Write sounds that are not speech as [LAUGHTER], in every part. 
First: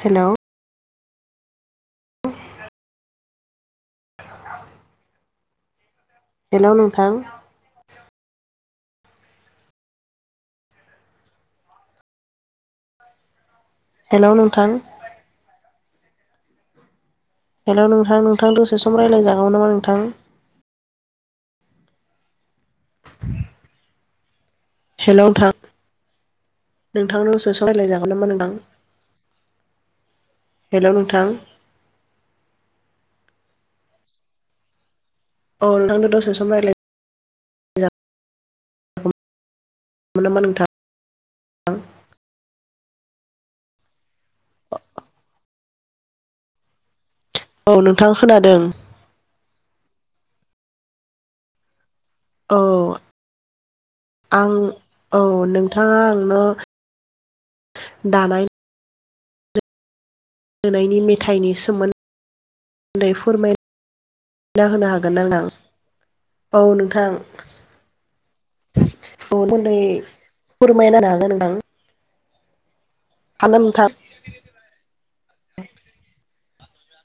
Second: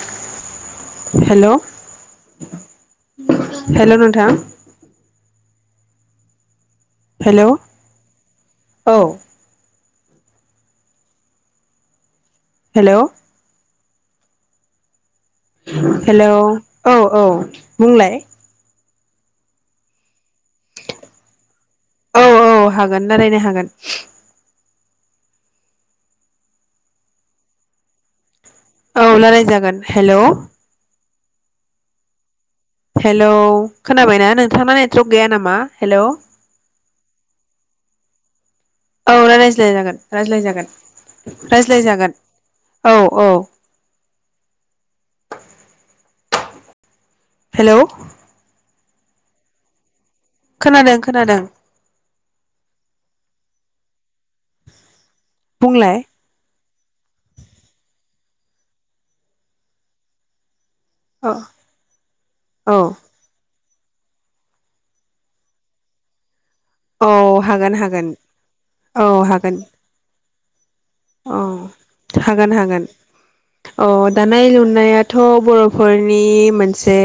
हेल' hello hello नोंथां hello नोंथां hello औ हेल' हेल' नोंथां हेल' औ औ बुंलाय फन रायलायजागौ नामा नोंथां औ औ हागोन रायलायनो हागोन हेलौ नोंथां नोंथांनावसो सावायलायजागोन नामा नोंथां। औ लाराय जागोन हेलौ हेलौ नोंथां हेलौ खोनाबायना नोंथाङा नेटवरक गैया नामा औ हेलौ नोंथांजों दसे सम रायलाय औ रायज्लायोन जागौमोन नामा नोंथां रायज्लायजागोन औ औ औ हेलौ नोंथां खोनादों खोनादों खोनादों औ आं औ बुंलाय नोंथाङा आंनो दानाय लुनायनि अ मेथाइनि औ सोमोन्दैै फोरमाय मिना होनो हागोन नांदां औ हागोन हागोन औ हागोन फोरमायनो हागोन औ नोंथां हागोन हागोन। हागोन ना अ नोंथां दानाय लुनायाथ' बर'फोरनि मोनसे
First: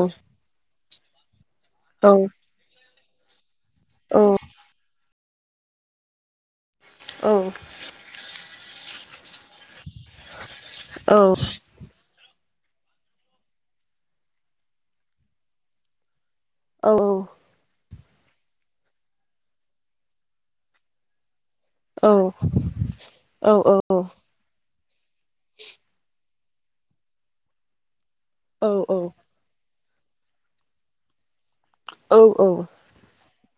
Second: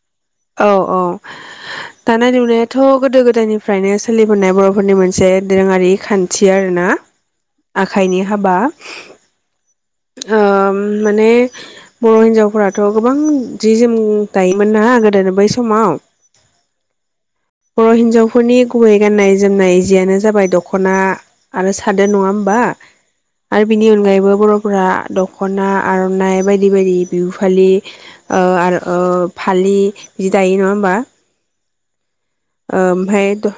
[INAUDIBLE] औ औ औ दानाय लुनायाथ' गोदो गोदायनि औ फ्रायसोलिबोनाय बर'फोरनि मोनस से दोरोङारि खान्थि आरो ना आखाइनि हाबा। ओ औ माने बर' हिनजाव फोरथ' गोबां जि जोम दायोमोन ना। गोदोनो बै समाव। औ औ बर' हिन्जावफोरनि गुबै गाननाय जोमनाय जियानो जाबाय दख'ना। आरो सादोर नङा औ होमबा औ आरो औ बिनि औ अनगायैबो बर' फोरा। दख'ना आर'नाइ बायद बायदि बायदि बिहु फालि ओ औ आरो औ ओ फालि! बिदि दायो नङा होमबा। औ ओ आमफ्रहाय द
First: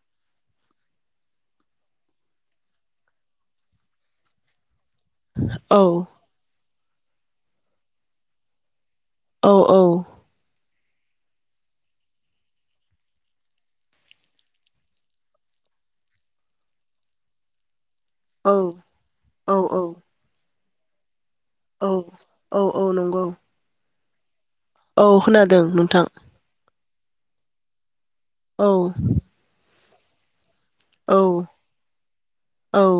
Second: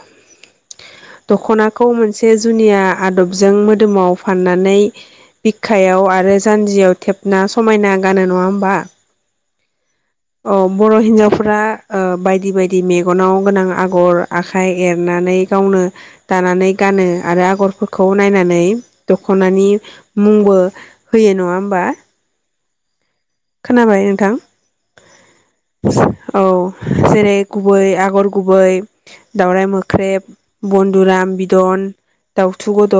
दख'नाखौ मोनसे जुनिया आदबजों मोदोमाव फाननानै! बिखायाव आरो जानजियाव। थेबना समायना गानो नङा होमबा। औ। औ। औ बर' हिन्जावफोरा ओ बायदि बायदि मेगनाव गोनां आगर आखाइ एरनानै गावनो दानानै गानो आरो आगर फोर खौ नायनानै औ दख'नानि मुंबो होयो नङा होमबा। औ औ औ नंगौ। खोनाबाय नोंथां। औ खोनादों नोंथां औ जेरै गुबै आग आगर औ गुबै दावरायाइ मोख ख्रेब औ बन्दुराम बिदन दाउथु औ गद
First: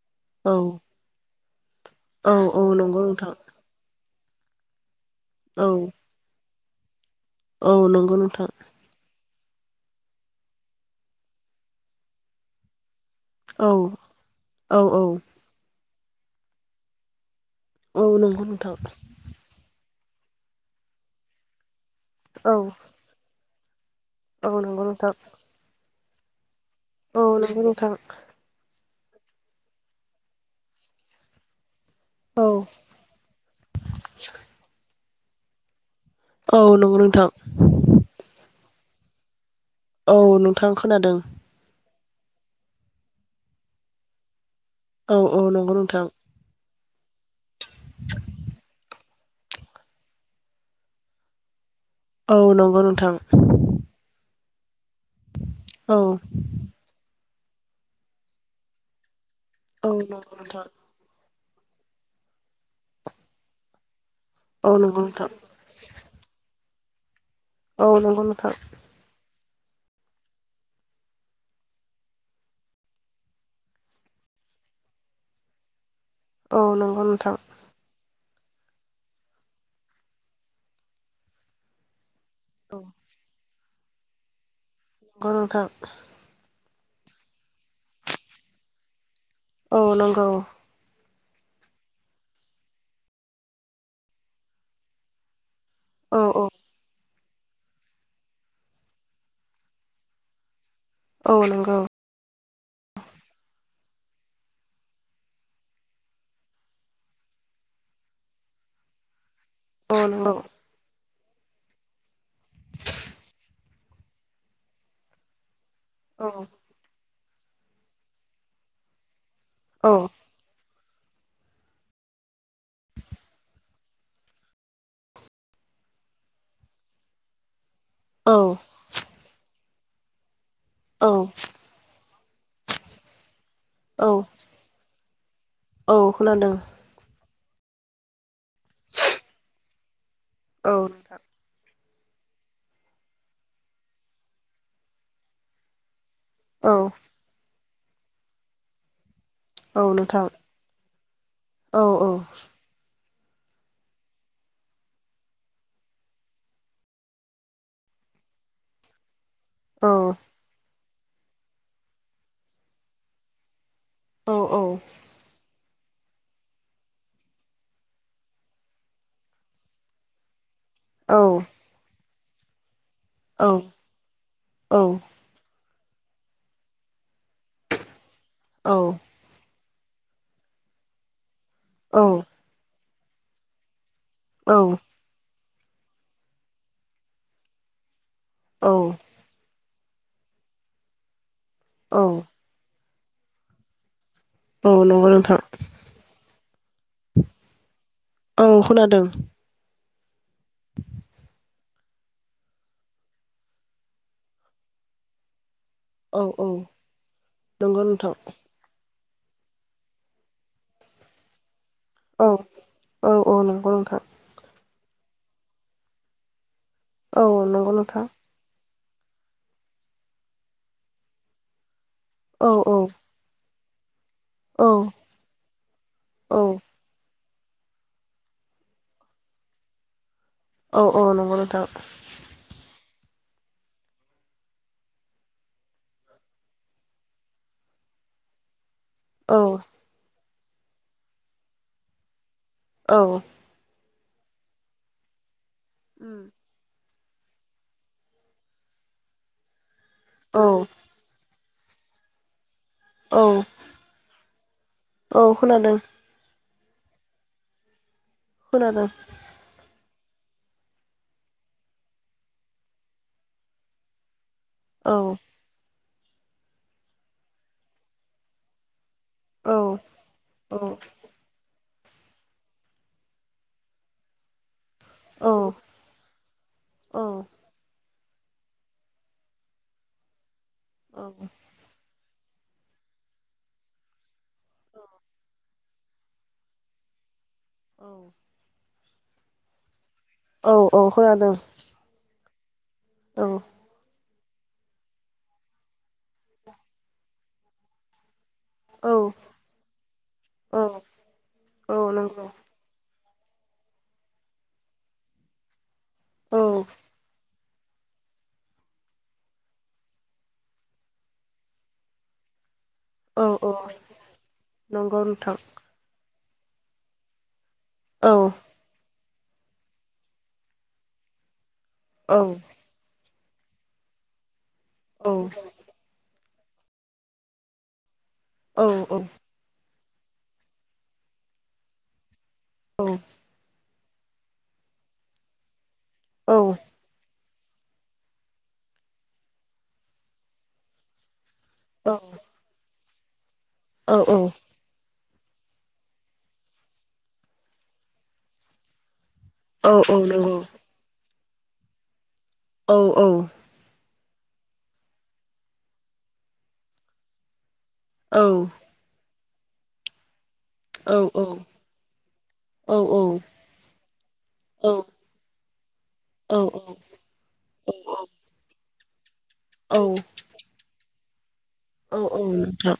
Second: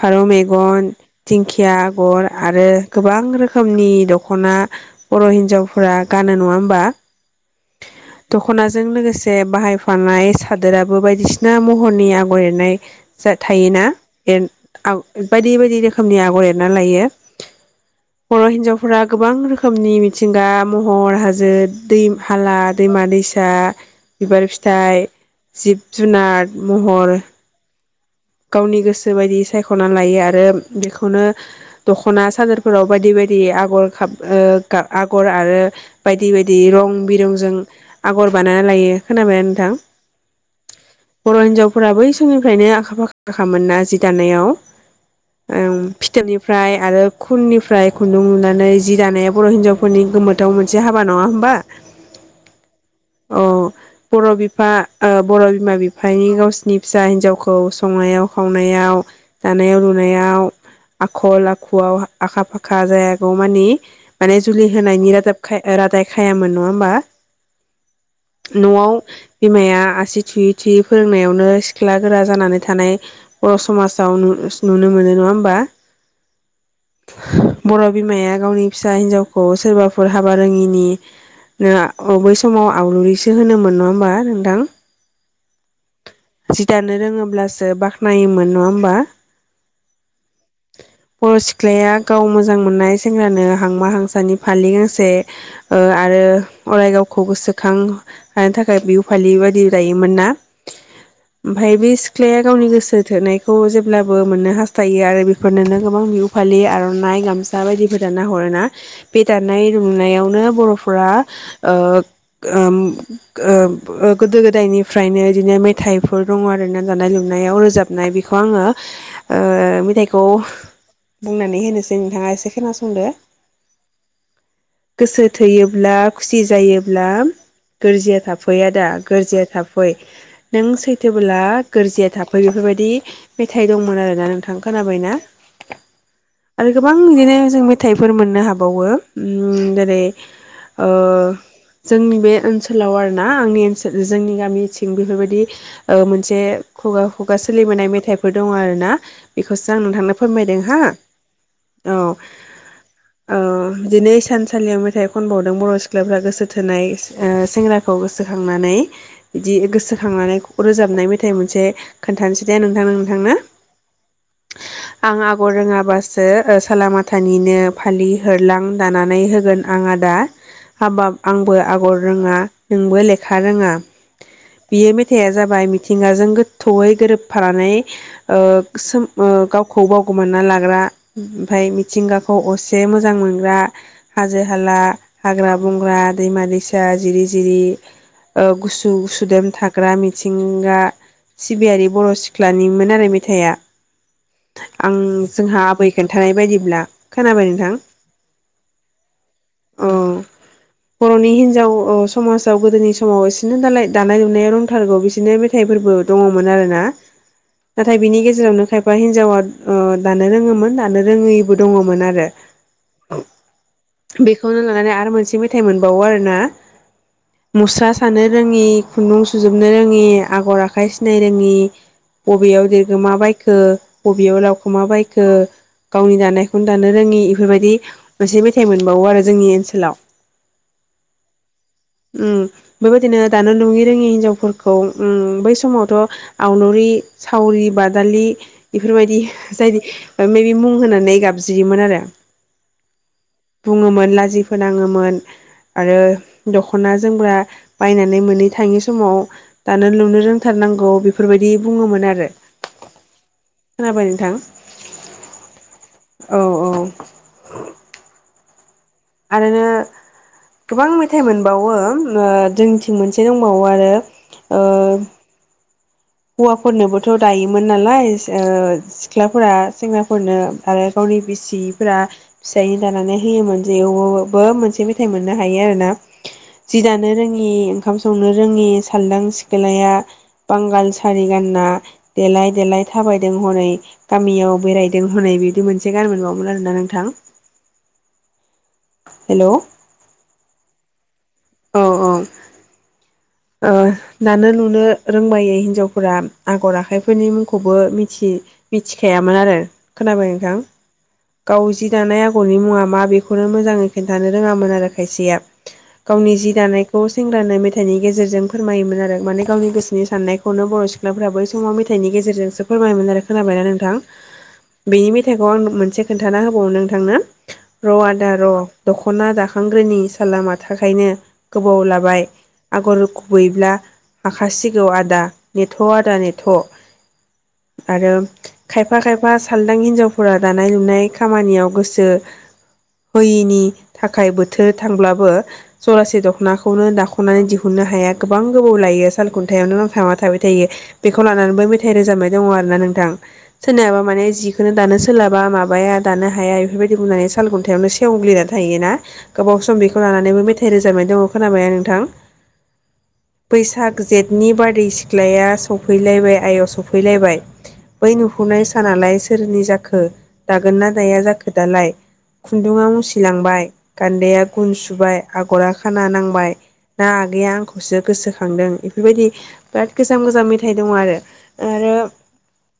फारौ मेगन औ देंखि या आगर औ आरो नंगौ गोबां नोंथां रोखोमनि द खना बर' औ हिन्जावफोरा गानो नङा ओम बा औ नंगौ नोंथां। जे बाहायफानाय सादोराबो बायदिसिना महरनि आगर एरनाय जा औ थायोना एन औ आग औ बायदि बायदि रो खोमनि आगर एरना लायो औ बर' नंगौ नोंथां। हिन्जावफोरा गोबां रोखोमनि मिथिंगा महर हाजो दै औ हाला दैमा दैसा बिबार औ नंगौ फिथाइ नोंथां जिब जुनार महर औ नंगौ नोंथां गावनि गोसो बायदि सायखना लायो आरो बेखौनो दखना औ सानदोरफोराव बायदि बायदि आगर खाब ओ गा आगर आरो बायदि औ बायदि रं नंगौ नोंथां बिरंजों आगर बानायना लायो खोना बाय नोंथां औ नोंथां खोनादों बर' हिनजावफोरा बै स मनिफ्रायनो आखा फा खाखामोनना जि दानायाव औ फिथोबनिफ्राय आरो खुननिफ्राय खुन्दुं लुनानै जि दानाया बर' हिन्जावफोरनि गोमोथाव मोनसे हाबा नङा होमबा? औ नंगौ नोंथां। फा ओ बर' बिमा औ बिफानि गावसिनि फिसा हिनजावखौ औ संनायाव खावनायाव दानायाव औ नंगौ लुनायाव नोंथां आखल आ खुआव आखा फाखा जायागौ मानि माने औ जुलि नंगौ होनायनि नोंथां रादाब खा ओ रादाय खायामोन नङा ओमबा? औ नोंगौ नोंथां बिमाया आसि थुयै थुयै फोरोंनायावनो सिख्ला गोरा जानानै थानाय बर' समाजाव नुनो मोनो नङा होमबा औ नंगौ नोंथां बर' बिमाया गावनि फिसा हिनजावखौ सोरबाफोर हाबा रोङिनि नो अ बै समाव औ आवलुरिसो होनोमोनन' होमबा नोंथां ओ नोंथां जि दानो रोङोब्लासो बाख्नायोमोन नङा होमबा औ नंगौ बर' सिख्लाया गाव मोजां मोननाय सेंग्रानो हांमा हांसानि फालि गांसे ओ औ आरो औ अराय गाव खौ गोसोखां हानो थाखाय बिहु फालि बायदि दायोमोन ना औ ओमफाय नंगौ बे सिख्लाया गावनि गोसो थोनायखौ जे अब्लाबो मोननो हास्थायो आरो बे नोनो गोबां बिहु फालि आर'नाइ गामसा बायदिफोर दाना हरो ना बे दानाय औ नंगौ लुनायावनो बर'फोरा ओ ओम ओम गोदो गोदायनिफ्रायनो बिदिनो मे थायफोर औ दङ आरो ना जानाय लोंनाय नायाव रोजाबनाय बेखौ आङो ओ औ मेथाइखौ बुंनानै होनोसै नोंथाङा एसे खोनासंदो गोसो थैयोब्ला खुसि जायोब्ला गोरजिया औ थाफै आदा गोरिजया थाफ गय नों सैथोबोला गोरजिया थाफ बेफोरबायदि मेथाइ दंमोन औ आरोना नोंथां थाबायना [UNINTELLIGIBLE] औ खोनादों आरो गोबां बिदिनो जों मेथाइफोर मोननो हाबावो उम जेरै औ ओ नोंथां जोंनि बे ओनसोलाव आरो ना आंनि ओनसोल जोंनि गामिथिं बेफोरबायदि ओ जे औ खुगा खुगा सो सोलिबोनाय मेथाइफोर दंङ आरोना बेखौसो आं औ नोंथांनो नोंथां फोरमायदों हो औ ओ दिनै सानसालियाव मेथाइ खनबावदों बर' सिख्लाफ्रा गोसो थोनाय ओ सेंग्राखौ गोसोखांनानै बिदि औ गोसो खांनानै ख रोजाब नाय मेथाइ मोनसे खोन्थानोसै दे नोंथां नोंथांनो। औ औ आं आगर रोंङा बासो साला माथानिनो फालि होरलां दानानै होगोन आं आदा हाबाब आंबो आगर रोंङा नोंबो लेखा औ रोंङा बेयो मेथाइआ जाबाय मि थिंगाजों गोथौयै गोरोबफानानै ओ सोमो ओ गाव खौ बावगोमना लाग्रा ओमफाय मिथिंगाखौ असि बे मोजां मोनग्रा हाजो हाला हाग्रा बंग्रा दैमा दैसा जिरि जिरि ओ गुसु-गुसु सुदेम थाग ग्रा मिथिंगा सिबियारि बर' सिख्लानिमोन आरो मि थाइया आं नंगौ नोंथां जोंहा आबै खोन्थानाय बायदिब्ला खोनाबाय नोंथां? औ खोनादों औ बर'नि हिन्जाव ओ समाजाव गोदोनि समाव एसेनो दालाय दानाय लुनाया रंथारगौ बिसिनो थाइफोरबो औ औ दंङमोन आरोना नंगौ नाथाय नोंथां बिनि गेजेरावनो एबा हिनजावा ओ दानो रोंङोमोन दानो रोंङै बो दंङमोन आरो औ औ औ नंगौ नोंथां बेखौनो लानानै आर आ मोनसे मेथाइ मोनबावो आरोना। औ नंगौ मुस्रा नोंथां सानो रोंङि खुन्दुं सुजोबनो रोंङि आगर आखाइ सिनाय रोंङि औ बबेयाव औ देगोमा बाय खो बबेयाव औ लावखुमा बायखो गावनि औ दानायखौनो दानो रोंङि फोरबायदि मोनसे मेथाइ मोनबावो आरो जोंनि ओनसोलाव। औ औ नंगौ नोंथां। उम बेबायदिनो दानो लुयि रोङि हिनजावफोरखौ उम बै समावथ' आवलुरि सावरि बादालि [INAUDIBLE] बेफोरबायदि जायनि मेरि मुं होनानै गाबज्रियोमोन आरो। बुङोमोन ला जि फोनाङोमोन आरो दख'ना जोमग्रा बायनानै मोनै थाङै समाव दानो लुनो औ रोंथारनांगौ बेफोर बाय दि बुङोमोन आरो। औ खोनाबाय नोंथां औ खोनादों। औ औ। खोनादों। आरोनो गोबां मेथाइ मोनबावो ओ जोंनिथिं मोनसे दंबावो आरो ओ औ। हौवाफोरनोबोथ' दायोमोन नालाय [UNINTELLIGIBLE] सिख्लाफोरा सेंग्राफोरनो औ आरो गावनि बिसि फोरा फिसायनो दानानै होयोमोन जेवबो मोनसे मेथाइ औ मोननो हायो आरो ना जि दानो रोङि ओंखाम संनो रोङि साल्दां सिखोलाया बां औ सारि गानना देलाय देलाय थाबायदों हनै गामियाव बेरायदों हनै बिबो मोनसे गान मोनबावोमोन आरो ना नोंथां। औ। हेलौ औ औ खोनादों। औ औ। औ ओ दानो लुनो रोंबायै हिनजावफोरा आगर आखाइफोरनि मुंखौबो मिथि मिथिखायामोन आरो खोनाबाय नोंथां औ गाव औ जि दानाय नंगौ आगरनि मुङा मा बे खौनो मोजाङै खिन्थानो रोङामोन आरो खायसेया। गावनि औ जि दानायखौ सेंग्रानो मे थाइनि गेजे जेरजों फोरमायोमोन आरो माने गावनि गोसोनि साननायखौनो बर' सिख्लाफ्रा बै समाव मेथाइनि गेजेरजोंसो फोरमायोमोन आरो औ औ खोनाबायना नोंथां? नंगौ बेनि नोंथां मेथाइखौ आं मोनसे खोन्थाना होबावो नोंथांनो र' आदा औ र' दख दखना दाखांग्रोनि सालामाथा खायनो गोबाव औ लाबाय बर गुबैब्ला [UNINTELLIGIBLE] खासिगौ औ आदा नेट आदा ने थ आरो औ खायफा खायफा साल दां हिनजावफोरा दानाय लुनाय खामानियाव गोसो होयिनि थाखाय बोथोर थांब्लाबो जरासे औ दखनाखौनो दाख नानै दिहु खुनो हाया गोबां गोबाव लायो साल सालखुन्थायावनो नांथाबना थाबाय थायो बे खौ लानानैबो मेथाइ रोजाबनाय दङ आरो ना नों थां औ सोरनायाबा माने औ नंगौ जिखोनो दानो सो सोलाबा माबाया दानो हाया बेफोरबायदि बुंनानै साल खुन्थायावनो सेवग्लिना थायोना? गोबाव औ सम बेखौ लानानैबो मेथाइ रोजाबनाय दङ खोनाबायना नोंथां? औ औ जेटनि बारादै सिख्लाया सफैलायबाय आय सफैलायबाय बै औ नुहुरनाय सानालाय सोरनि जाखो दागोन ना दाया जाखो दालाय खुन्दुङा मुसिलांबाय गान्दैया गुन सुबाय आगरा खाना नांबाय ना आंखौसो गोसोखां दों दों बेबायदि बिराद गोजाम गोजाम मेथाइ दङ आरो आरो औ औ नोंथां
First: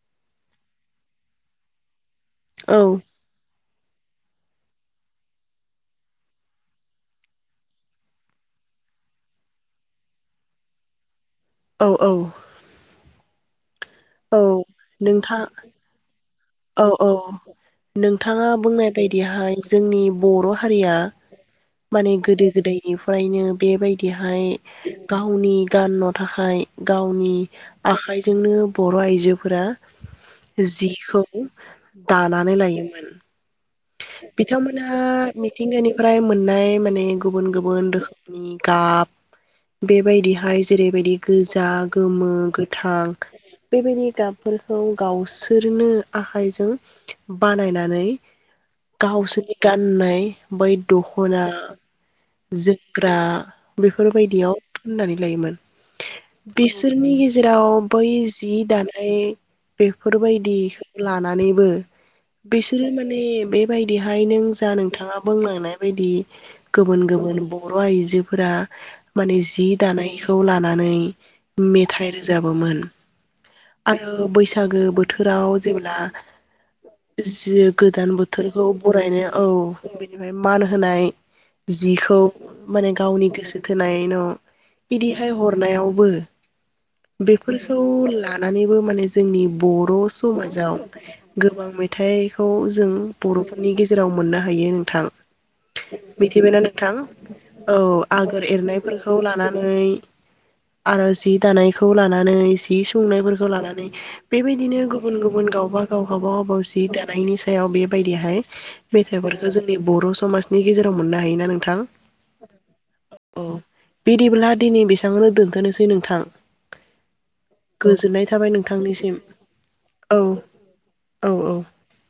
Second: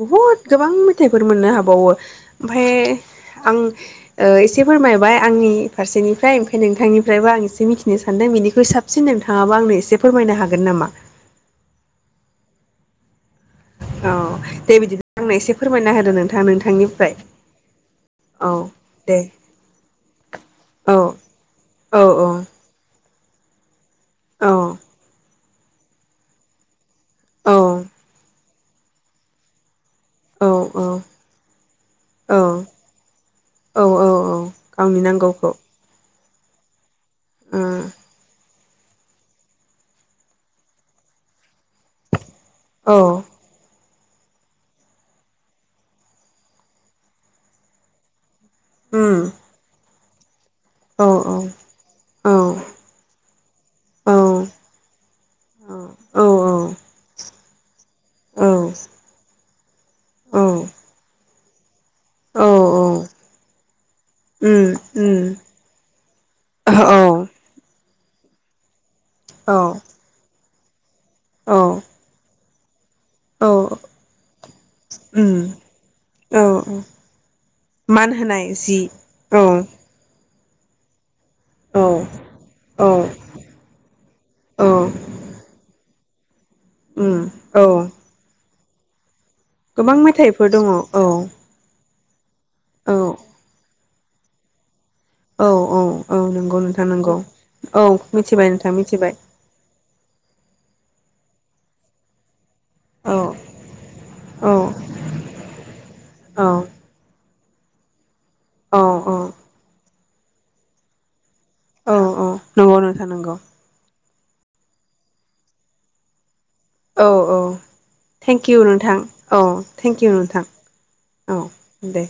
बुहुद गोबां मेथाइफोर मोननो हाबावो ओमफाय औ आं ओ एसे फोरमायबाय आंनि फारसेनिफ्राय ओमफ्राय नोंथांनिफ्रायबो आं ए एसे मिथिनो सानदों बेनिखुइ साबसिन नोंथाङाबा आंनो एसे फोरमायनो हागोन नामा? औ औ औ दे बिदि [UNINTELLIGIBLE] आंनो एसे फोरमायना होदो नोंथां औ औ नोंथांनिफ्राय नोंथाङा औ बुंनाय दे बायदिहाय जोंनि बर हारिया औ औ माने औ गोदो गोदायनि फ्रायनो बेबाय दिहाय औ गावनि गानन' थाखाय गावनि औ आखाइजोंनो बर' आइजोफोरा औ औ जिखौ दानानै लायोमोन औ औ औ बिथांमोना गावनि नांगौखौ मिथिंगानि फ्राय मोननाय माने गुबुन गुबुन रोखोमनि गाब बेबायदिहाय जेरैबायदि गोजो जा गोमो गोथां औ बेबायदि गाबफोरखौ गावसोरनो आखाइजों बानायनानै उम गावसोनि गाननाय [UNINTELLIGIBLE] बै औ औ दखना औ जोमग्रा औ बेफोरबायदियाव फोननानै लायोमोन औ बिसोरनि गेजेराव बै जि दानाय बेफोरबायदिखो नानैबो बिसोरो माने बेबायदिहाय नों जा उम नोंथाङा उम बुंलांनाय बायदि औ गुबुन औ गुबुन बर' अ आइजोफोरा माने जि दानायखौ ला नानै औ मेथाइ रोजाब बोमोन औ आरो बैसागो उम बोथोराव औ [UNINTELLIGIBLE] जि मान गोदान होनाय बोथोरखौ जि बरायनाया औ [UNINTELLIGIBLE] मान होनाय औ जिखौ औ माने गावनि गोसो थोनायनो औ बिदिहाय हरनायावबो [INAUDIBLE] उम औ नानैबो माने जोंनि गोबां बर' मेथाइफोर समाज दङ औ [UNINTELLIGIBLE] गोबां मे थै। खौ जों औ बर'फोरनि। गेजेराव मोननो हायो थां औ औ औ नंगौ मिथिबायना नोंथां नंगौ औ आगोर मिथिबाय नोंथां मिथिबाय एरनायफोरखौ लानानै आरो जि दानायखौ लानानै। जि औ सुंनायफोरखौ लानानै औ बेबायदिनो गुबुन गु बुन गावबा औ गाव [UNINTELLIGIBLE] जि दानायनि। [UNINTELLIGIBLE] बेबायदिया। औ [UNINTELLIGIBLE] मेथाइफोरखौ जोंनि बर' समाज नि गेजेराव मोननो हायोना नों थां औ औ नंगौ नोंथां नंगौ औ बिदिब्ला। दिनै बेसांङावनो दोन्थ'नोसै नोंथां। औ औ गोजोननाय थाबाय थेंकिउ नोंथां नोंथांनिसिम औ थें औ [UNINTELLIGIBLE] थां औ दे।